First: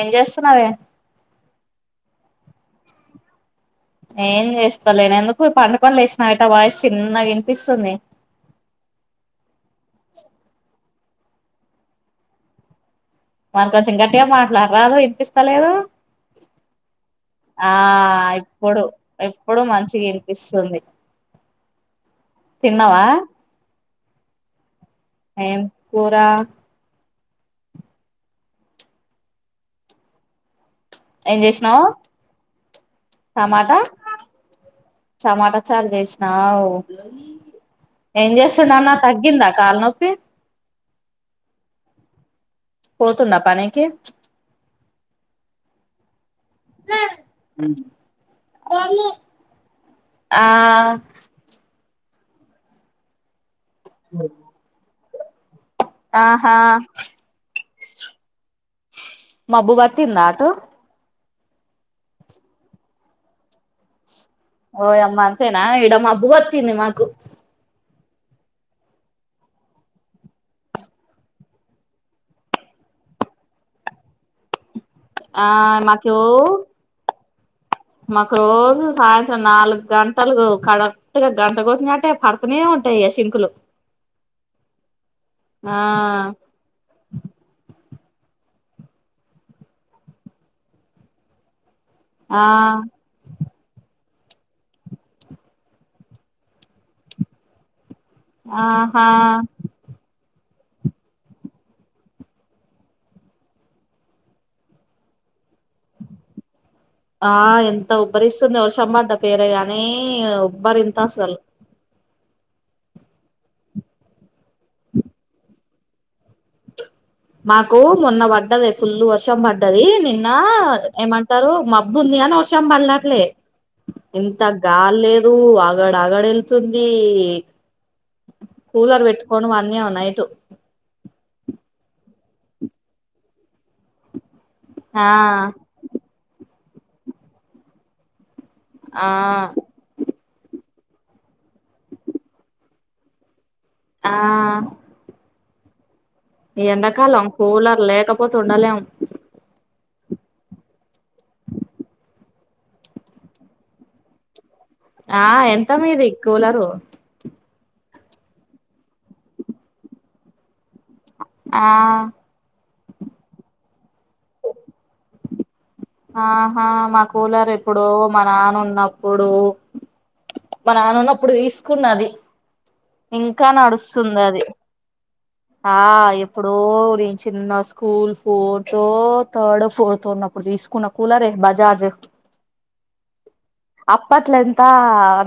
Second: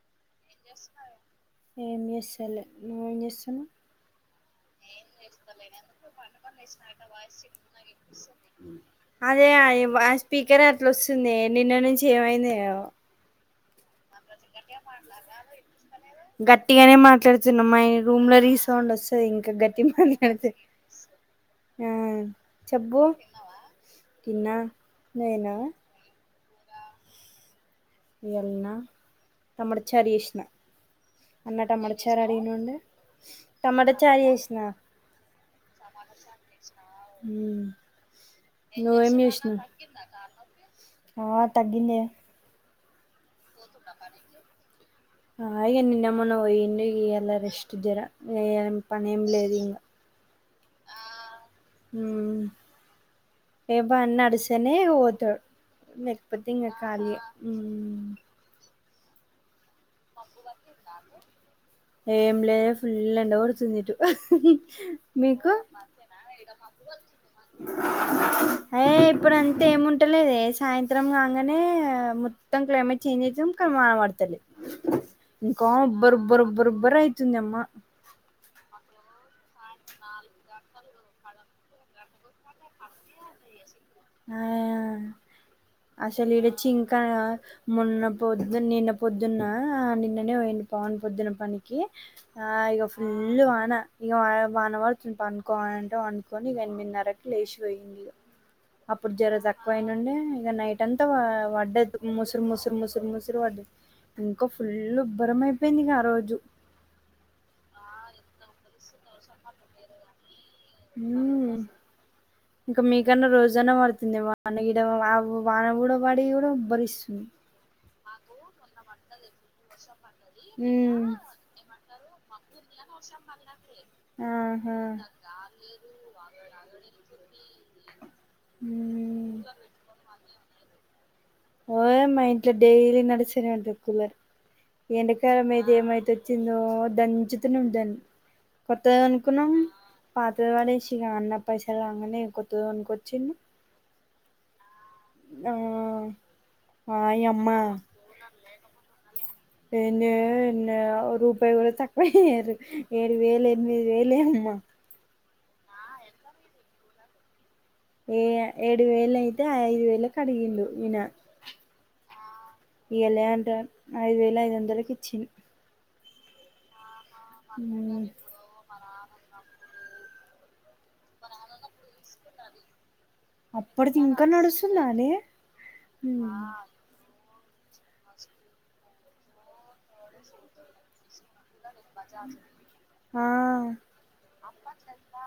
ఏం చేస్ ఏం చేస్తలే నువ్వు ఏం చేస్తున్నావు ఏం చేస్తలేను ఎందుకు పండుకొని లేసినాక వాయసు చిన్నగా వినిపిస్తుంది అదే ఆ స్పీకర్ అట్లోస్తుంది నిన్న నుంచి ఏమైందో ఏమో మన కొంచెం గ గట్టిగానే మాట్లాడుతున్నా ఆ మా రూమ్ లో ఇప్పుడు రీసౌండ్ వస్తు ఇంకా ఇప్పుడు గట్టిగా మంచిగా మాట్లాడితే వినిపిస్తుంది ఆ చెబ్బు తిన్నావా ఏం కూర నిన్న టమాటా చారు చేసిన ఏం అన్న చేసినావు టమాటా చారు అడిగినుండు టమాటా చారు చేసినా టమాటా చారు చేసినావు ఏం చేస్తుండు అన్న నువ్వేం తగ్గిందా చేసినవ్ కాళ నొప్పి ఆ తగ్గిందే పోతున్నా పనికి ఆ ఏం తిన్నావు మొన్న పోయిండి ఈయలా రెస్ట్ జర ఏం పని ఏం లేదు ఇంకా ఆ ఉ ఏబ అన్న అడుసనే పోతాడు లేకపోతే ఆహా ఇంక చాలే ఉ మబ్బు పట్టిందా అటు ఏమ్ల ఫుల్ ఎండ కొడుతుంది ఇటు ఓయమ్మ మీకు అంతేనా ఈడ మబ్బుగా వచ్చింది మాకు ఏయ్ ఇప్పుడు అంటే ఏముంటలేదే సాయంత్రం కాంగనే మొత్తం క్లైమేట్ చేంజ్ చేసాం కా వాన పడతలేదు ఆ ఇంకా మాకు ఒబ్బరుబ్బరుబ్బరబ్బరు అయితుంది అమ్మ మాకు రోజు సాయంత్రం నాలుగు గంటలకు కడ ఇగ గంట కొట్టినట్టే పడతనే ఉంటాయా సినుకులు ఆ అసలే ఈడ చింకా మొన్న పొద్దున్నీ నిన్న పొద్దున్న ఆ నిన్ననే పోయింది పవన్ పొద్దున పనికి కీ ఆ ఇక ఫుల్ వాన ఇక వ వన్ అవర్ తి పనుకో అనుకొ అంటే ఇక పనుకొని ఎనిమిదిన్నరకి లేచిపోయింది ఇగ ఆహా అప్పుడు జ్వర తక్కువయినుండుండే ఇక నైటంతా వ వడ్డదు ముసురు ముసురు ముసురు ముసురు వడ్డది ఇంకా ఫుల్ ఉబ్బరం అయిపోయింది ఆ రోజు బరిస్తుంది వర్షం బడ్డా పేరేగాని ఈ ఉబ్బరి ఇంత అసలు ఉమ్ ఇంకా మీకన్నా రోజనే పడుతుంది వాన వాన కూడ పడి కూడా ఉబ్బరిస్ అ [inaudible] మాకు మొన్న పడ్డది. ఫుల్ వర్షం పడ్డది నిన్న ఉమ్ ఏమంటారు మబ్బు ఉంది అని వర్షం వర్షం పడట్లే ఇంత ఆహా గాలి లేదు. ఆగడ అగడ వెళ్తుంది. కూలర్ పెట్టుకోం ఆ నైట్ ఓ మా ఇంట్లో డైలీ నడుస్తూనే ఉంటుంది కూలర్. ఆ ఎండకాలం అయితే ఏమైతే వచ్చిందో రోజూ దంచితూనే ఉంటాది. కొత్త ఆ కొనుక్కున్నాం పాత పడేసి ఇగా అన్న పైసలు రాంగానే కొత్తది కొనుక్కొచ్చిర్రు. ఆ ఆ ఈ ఎడాకాలం ఆయమ్మ కూలర్ లేకపోతే ఉండలేము. ఏంచేయాలో ఏమో లేదో రూపాయ కూడా తక్కువ చేయరు. ఏడు వేలు ఎనిమిది వేలే అమ్మా ఆ ఎంత మీది కూలరు. ఏ ఏడు వేలు అయితే ఐదు వేలు కడిగిండు ఈయన. ఆ ఇయ్యాల అంట ఐదు వేల ఐదు వందలకి ఇచ్చిర్రు.. ఆహా! మా కూలర్ ఎప్పుడో మా నాన్న ఉన్నప్పుడు ఇప్పుడు మానాన్న ఉన్నప్పుడు తీసుకున్నా అది. ఇంకా అప్పటిది నడుస్తుంది ఇంకా అది. నడుస్తుందానే ఆ ఎప్పుడో రి చిన్న స్కూల్ ఫోర్తో, థర్డో, ఫోర్తో ఉన్నప్పుడు తీసుకున్న కూలర్ ఏమికాదు. ఆ అప్పట్లో ఎంత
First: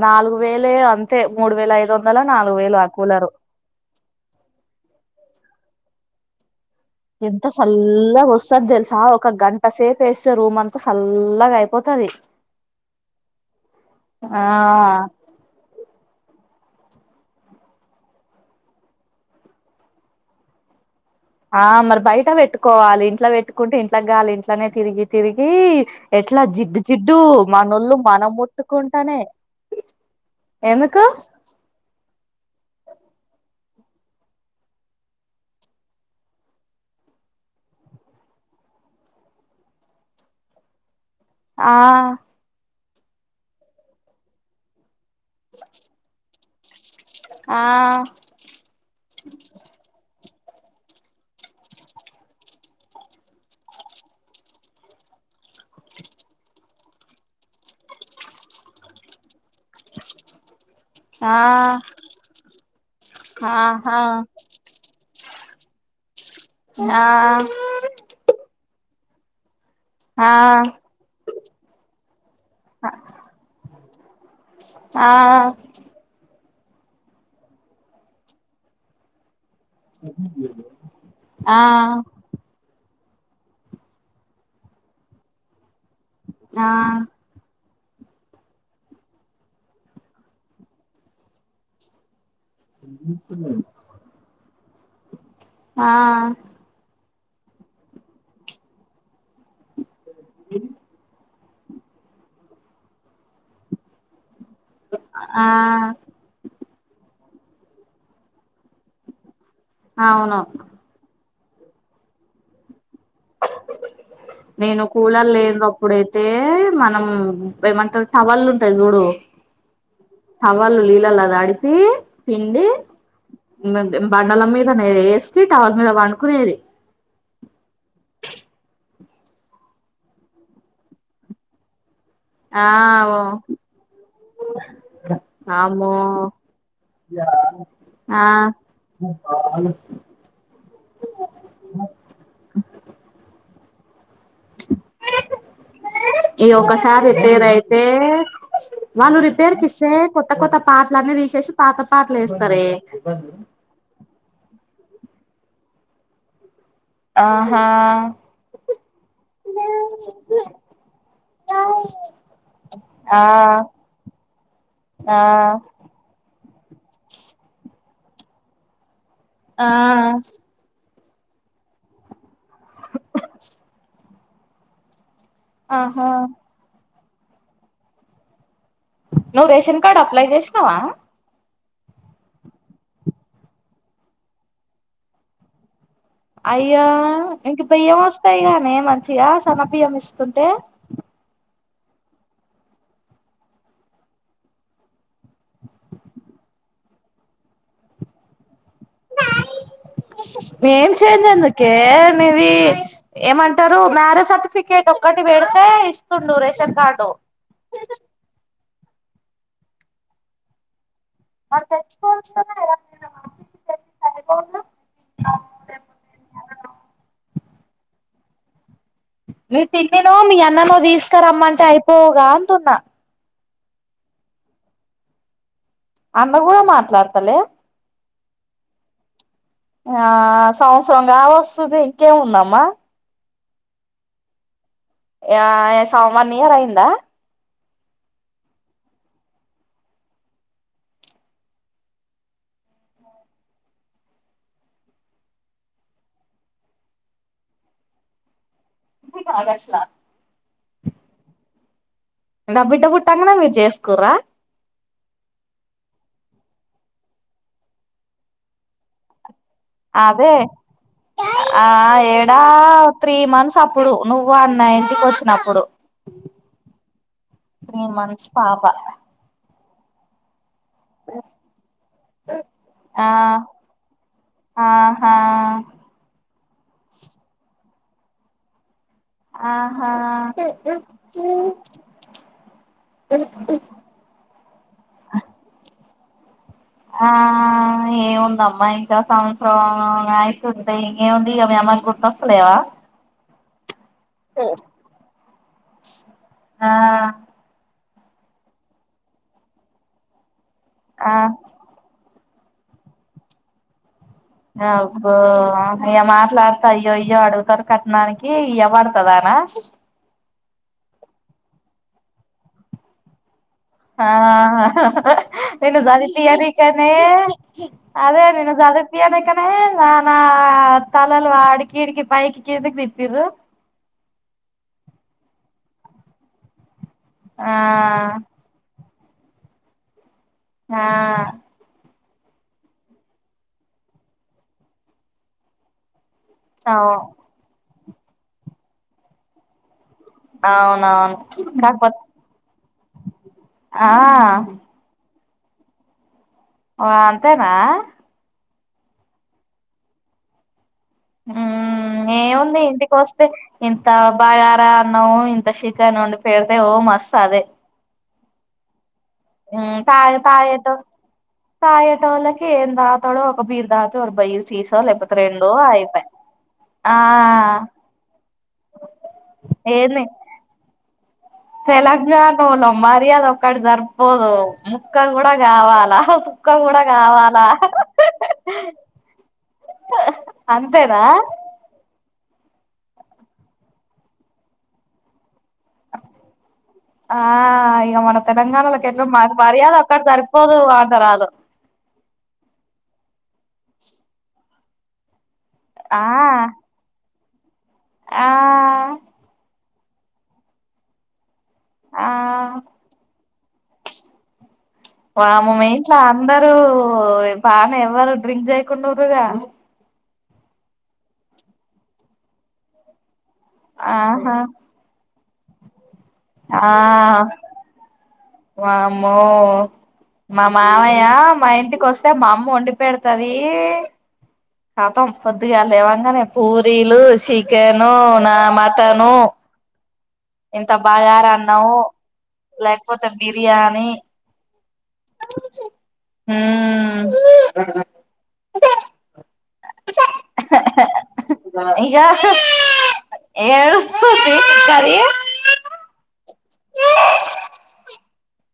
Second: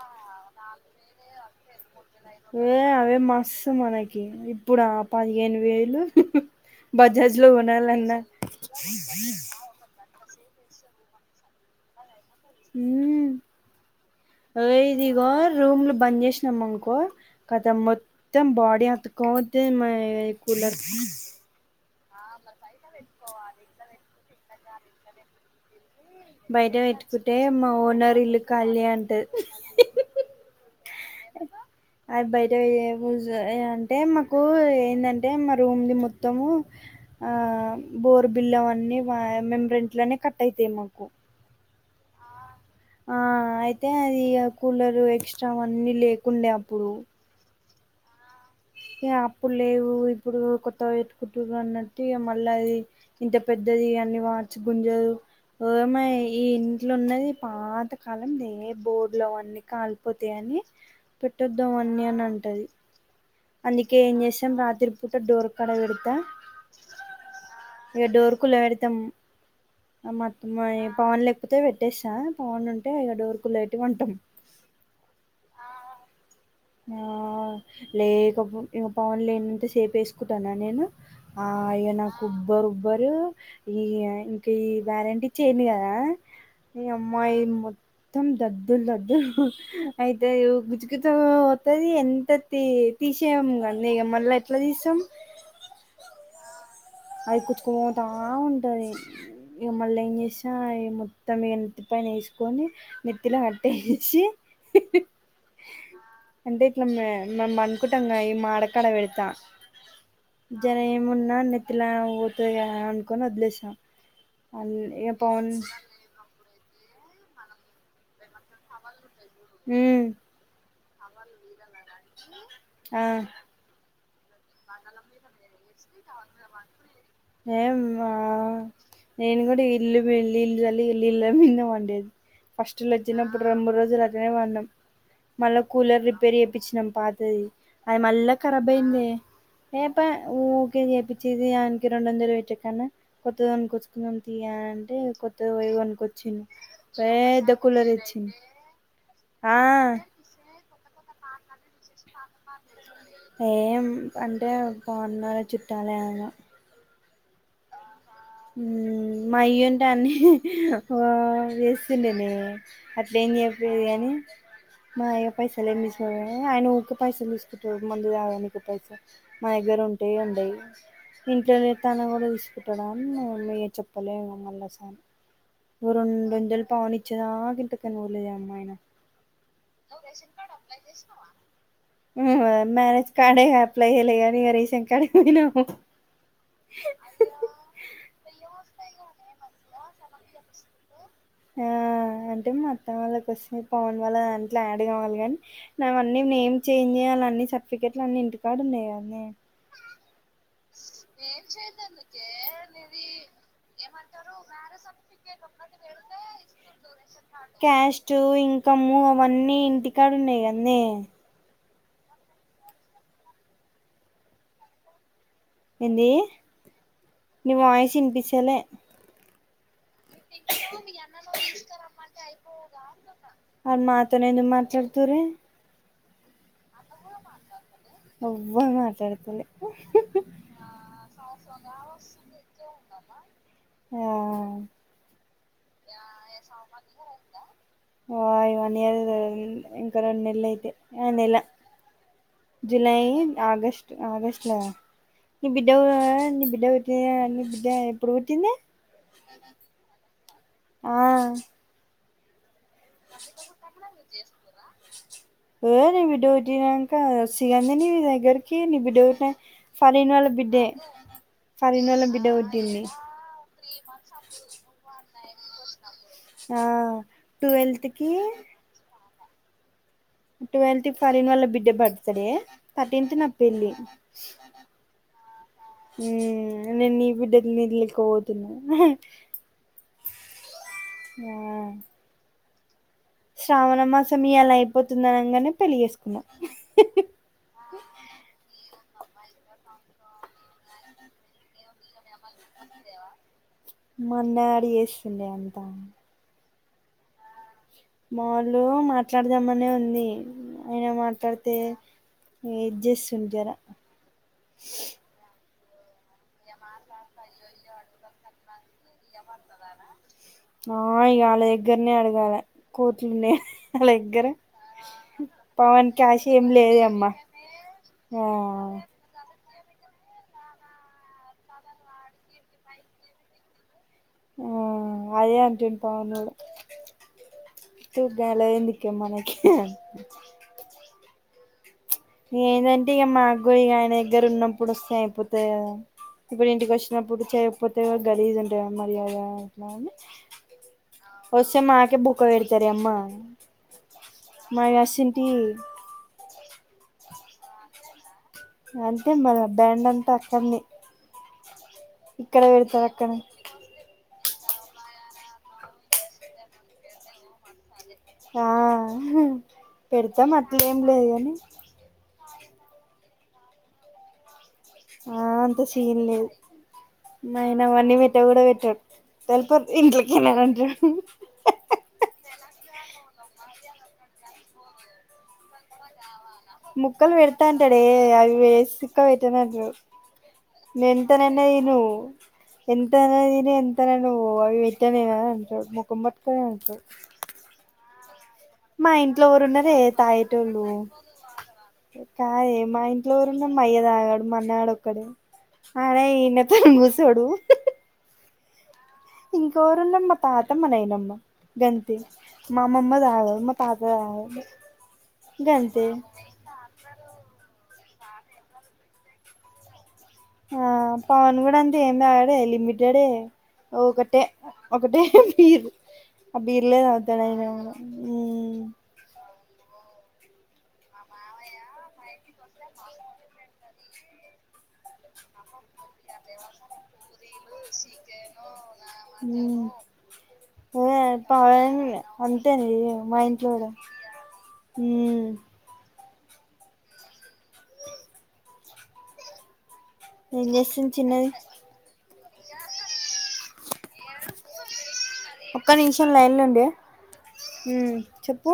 నాలుగు వేలే అంతే. మూడు వేల ఐదు వందలో నాలుగు ఏ వేలో ఆ అవే కూలరు. మస్తు మనకి ఇప్పుడు పదిహేను వేలు. బజాజ్ ఎంత లో కొనాలన్నా సల్లగా వస్తాదో తెలుసా ఒక గంట సేపు వేసి రూమ్ అంతా సల్లగా అయిపోతాది. మ్ ఇదిగో రూమ్లు బంద్ చేసి మొత్తం అనుకో కతం బాడీ అతుక్కుపోతే మరి కూలర్ ఆ మరి బయట పెట్టుకోవాలి. ఇంట్లో పెట్టుకుంటే ఇంట్లో గాలి ఇంట్లోనే తిరిగి తిరిగి ఎట్లా బయట జిడ్డు జిడ్డు పెట్టుకుంటే మా మనవొళ్ళు ఓనర్ మనం ఇల్లు ఖాళీ ముట్తుకుంటానే. ఎందుకు కదా అవి బయట యూజు అంటే మాకు ఏందంటే మా రూమ్ ది మొత్తము ఆ బోర్ బిల్ అన్నీ మా మేము రెంట్లోనే కట్ అయితాయి మాకు. ఆ ఆ అయితే అది కూలరు, ఎక్స్ట్రావన్నీ లేకుండే అప్పుడు. ఆ ఏ అప్పులేవు ఇప్పుడు కొత్త పెట్టుకుంటారు అన్నట్టు మళ్ళా అది ఇంత పెద్దది అన్ని మార్చి గుంజదు ఒమ్మాయి ఈ ఇంట్లో ఉన్నది పాత కాలం లే బోర్లు అవన్నీ కాలిపోతాయి అని ఆ పెట్టొద్దాము అన్నీ అని అంటది. అందుకే ఆహా ఏం చేసాం రాత్రి పూట డోర్ కాడ పెడతా ఆ తం [inaudible] ఆ ఆ మొత్తం పవర్ లేకపోతే పెట్టసా పవర్ ఉంటే ఇక డోర్పెట్టేసి పంటాం ఆ ఆ లేప బుద్ధి ఇక ఇక పవర్ లే సేప వేసుకుంటాను నేను ఆ అయ్యా నాకుబ్బరు ఎవరు ఈ ఇంకా ఈ వ్యారెంటీచ్చయి కదా ఈ అమ్మాయిొ తమ్ దద్దులు దద్దు అయితే గుజగుజ తది ఎంత తీసేము కనీ ఇక మళ్ళ ఎట్లా తీస్తాం ఆ అది కూర్చుకోతా ఉంటది ఇక మళ్ళ ఏం చేసినా మొత్తం పైన వేసుకొని నెత్తిలో అట్ట వేసి ఆ ఇట్ల మె అనుకుంటాంంగా ఈ మాడకాడ వెడతా అవును జనం ఏమున్నా ఇలా పోతే కదా అని నేను కూలలు పవన్ లేనప్పుడైతే మనం ఏమంట టవల్లుు ఉంటాయి చూడు ఉమ్ టవాల్ నీళల తడిపి పి ఆ పిడి బండల మీద నే వేసి టవల్ మీద పడుకునేది ఏవ్వ నేను కూడ ఇల్లు మ ఇల్లు చల్లి ఇల్లు ఇల్లు మిద వండేది ఆ ఫస్ట్లుచ్చినప్పుడు రెండ్ మూడు రోజులు అట్లనే వాడినాం మళ్ళా అమ్మో కూలర్ రిపేర్ చేపిచ్చినాం పాతి అది ఆ మల్ల ఖరాబ్యిందే ఏప్ప ఓకే చేపినికి ర ందల పెట్ట కన్నా కొత్తది కొనుచ్చుకుందాం యా అంటే కొత్తది పోయి కొనుకొచ్చింది ఈ ఒకసారి పెద్దు కులరు తెచ్చింది రిపేర్కి ఇస్తే కొత్త కొత్త పాటల అన్న వీసేసి పాత పాటలు వేస్తారే ఏం అంటే పోండాల చుట్టాలె గ ఆహా ఆహు మా అయ్యంటే అన్నీ వేస్తుండే న అట్లే ఆ ఏం చెపీడు కాని ఆ మాయ పైసలు ఏమిసుకో ఆయన ఊక్క పైసలు తీసుకుంట ముందు కావడానికి పైస మా ఆ దగ్గర ఉంటే ఉండేయి ఇంట్లోనే తాన కూడ తీసుకుంటా ఏచప్పలే మల్ళ స ఆహా రెండలు పవని చిరాక గంటకనిూర్లేదు అమ్మాయన నువ్ రేషన్ కార్డ్ అప్లై చేసినావ మ్యారేజ్ కార్డే ఇగ ఆప్లై చేయల గాని రేషన్ కార్ట్ పోయినా వ్ అయ్యో ఇంక బియ్యం వస్తాయి నే మంచి మంచిగ సన్నబియ్యం ఇస్తుంటే ఆ అంటే మా అత్త వాళ్ళక్ వస్తుంది యాడ్ కావాలి కానీ నావన్నీ నేమ్ చేంజ్ న్నీ సర్టిఫికెట్లు అన్నిీ ఇంటికాడున్నాయి అవన్ని ఏం చేంజ్ ఎందుకే నీది ఏమంటారు మ్యారేజ్ సర్టిఫికేట్ ఒక్కటి పెడితే తె ఇస్తుండు రేషన్ కార్లు అమ్మో అవన్నీ ఇంటికాడున్నాయి కందె మరి తెచ్చుకోవచ్చు కదా ఏంది నిీ వాయిస్ వినిపిచ్చతె మీ పిన్నినో మీ అన్ననో తీసుకరమ్మంటే అయిపోవుగా అంటున్నా అది మాతోనే ఎందుకు మాట్లాడు తురి అన్న కూడ మాట్లాడతలే ఎవ్వర్ మాట్లాడతలే ఆ సంవత్సరం కావ వస్తది ఇంకేముందమ్మా ఆ ఆ సమ్ వన్ ఇయర్ అయిందా ఆ వన్ ఇయర్ ఇంకా రెంనెల్ల అయితే అంద ఇలా జులై ఆగస్ట్ ఆగస్ట్లో నీ బిడ్డ నీ బిడ్డ పుట్టింది నీ బిడ్డ ఎప్పుడు పుట్టింది కాదష్లా మీరు చేసుకుర్రా లేదు విడ బక సిగంది నీ దగ్గరకి నీ బిడ్డ పుట్టినంక ఫరన్ వాళ్ళ అదే బిడ్డే ఫరీన్ ఆ వాళ్ళ బిడ్డ ఏడా పుట్టింది త్రీ మంత్స్ అప్పుడు నువ్వు అన్న ఇంటికి వచ్చినప్పుడు ఆ త్రీ ట్వెల్త్ కి మంత్స్ పాప ట్వెల్త్ ఫరిన్ వాళ్ళ బిడ్డ బర్త్ డే ఆ థర్టీన్త్ నా పెళ్ళి ఆహా ఊ నేను నీ బిడ్డ నిల్లికి పోతున్నా ఆహా ఆ శ్రావణ మాసం ఇయాలా అయిపోతుంది అనగానే పెళ్లి చేేసుకున్నాం ఆ ఏముందమ్మా సంవత్సరం అయితుంటే ఇంకేముంది ఇక మీ అమ్మాయికి గుర్తొస్తలేవా మన్న అడి చేేస్తుంది అంత ఆ మావులు మాట్లాడదామనే ఉంది అయిన ఆ మాట్లాడితే ఏజెస్తుంది జర అబ్బో అయ మాట్లాడతా అయ్యో అయ్యో అడుగుతారు కట్నానికి ఇయ పడుత తదానా ఓ ఇగా వాళ్ళ దగ్గరనే అడగాలి కోట్లుం ఆ నిను పవన్ క్యాష్ ఏం చదిపినికనే లేదమ్మా ఆ అదే చద పనే నానా తలలు అడ్కి ఇడ్కి పైకి కిందకి తిప్పిర్రు ఆ అదే అంతుండు పవున్నోడు ఆ క మనకి ఆ ఏదంటే ఇక మనగూడ ఇక ఆయన దగ్గర ఉన్నప్పుడు వస్తే అయిపోతాయి కదా ఇప్పుడు ఇంటికి అవు వచ్చినప్పుడు చేయకపోతే గలీజు ఉంటా మర్యాద అట్లా అవునవును వస్తే మాకే కాకపోతే బుక్క పెడతార అమ్మా ఆ తీ ఆ అంతేనా అంతే మన బ్యాండ్ అంతా అక్కడని ఉ ఏముంది పెడతారు ఇంటికి అక్కడనే వస్తే ఇంత బాగారా అన్నము ఇంత షీకను వొండి పెడితే ఓ మస్ అదే ఆహ తయ తయాత్తు లేదు కానీ తయతూ వాళ్ళకి ఏం దాతాడో ఒక బీర్ దాత ఒక బయర్ చీసా లేకపోతే రెండో అయిపోయ నయనావన్నీ మెట్ట కూడా పెట్టడు తెలిపారు ఇంట్లకేనాంటా తెలంగాణళ్లం మర్యాద ఒక్కటి జరిపోదు ముక్క కూడా కావాలా కూడా ముక్కలు కావాలా పెడతాంటడే అవి వేస్కో పెట్టనంటారు అంతేనా నేంతనన్న దిను ఎంతన దిను ఎంతన నువ్వు అవి వెట్టనేనా అంటాడు ముఖం పట్టుకునే ఉంట ఆ ఇగ మనం మా ఇంట్లో ఎవరున్నరే సరిపోదు తాగేటోళ్ళు అంటారు ఆళ్ళు కాదే మా ఇంట్లో ఎవరున్నరు మయ్య తాగాడు మన్నే ఆడు కడు ఆ అరే ఈడ్నే బూసోడు ఆ ఇంకే ఎరున్నరు మా తాత మా నయినమ్మ గంతే ఆ మా అమ్మమ్మ తాగ మ తాత తాగడు వామ్మో మీ గంతే ఇంట్లో అందరూ త ఎవరు డ్రింక్ జేయకుండురుగ ఆ పవన్ కూడా అంతే ఏమి తాగాడే లిమిటెడే ఒకటే ఆహా ఒకటే బీరు అ ఆ బీర్లే తాగుతాడు అయినగాని మ్ వామ్మో మా మావయ్య మా ఇంటికి వస్తే మా అమ్మ వండి పెడతాది కతం పొద్దిగా లేవంగనే పూరీలు చి కెను నా మటనూ మ్మ్ ఇంత అదే బగార అన్నవ్ పవన్ అంతేనండి లేకపోతే మా ఇంట్లో కూడా బిర్యాణి మ్మ్ హ్మ్ ఏం చేస్తుంది చిన్నది ఇగ ఏడుస్తుంది చిన్నది. ఏ మ్ చెప్పు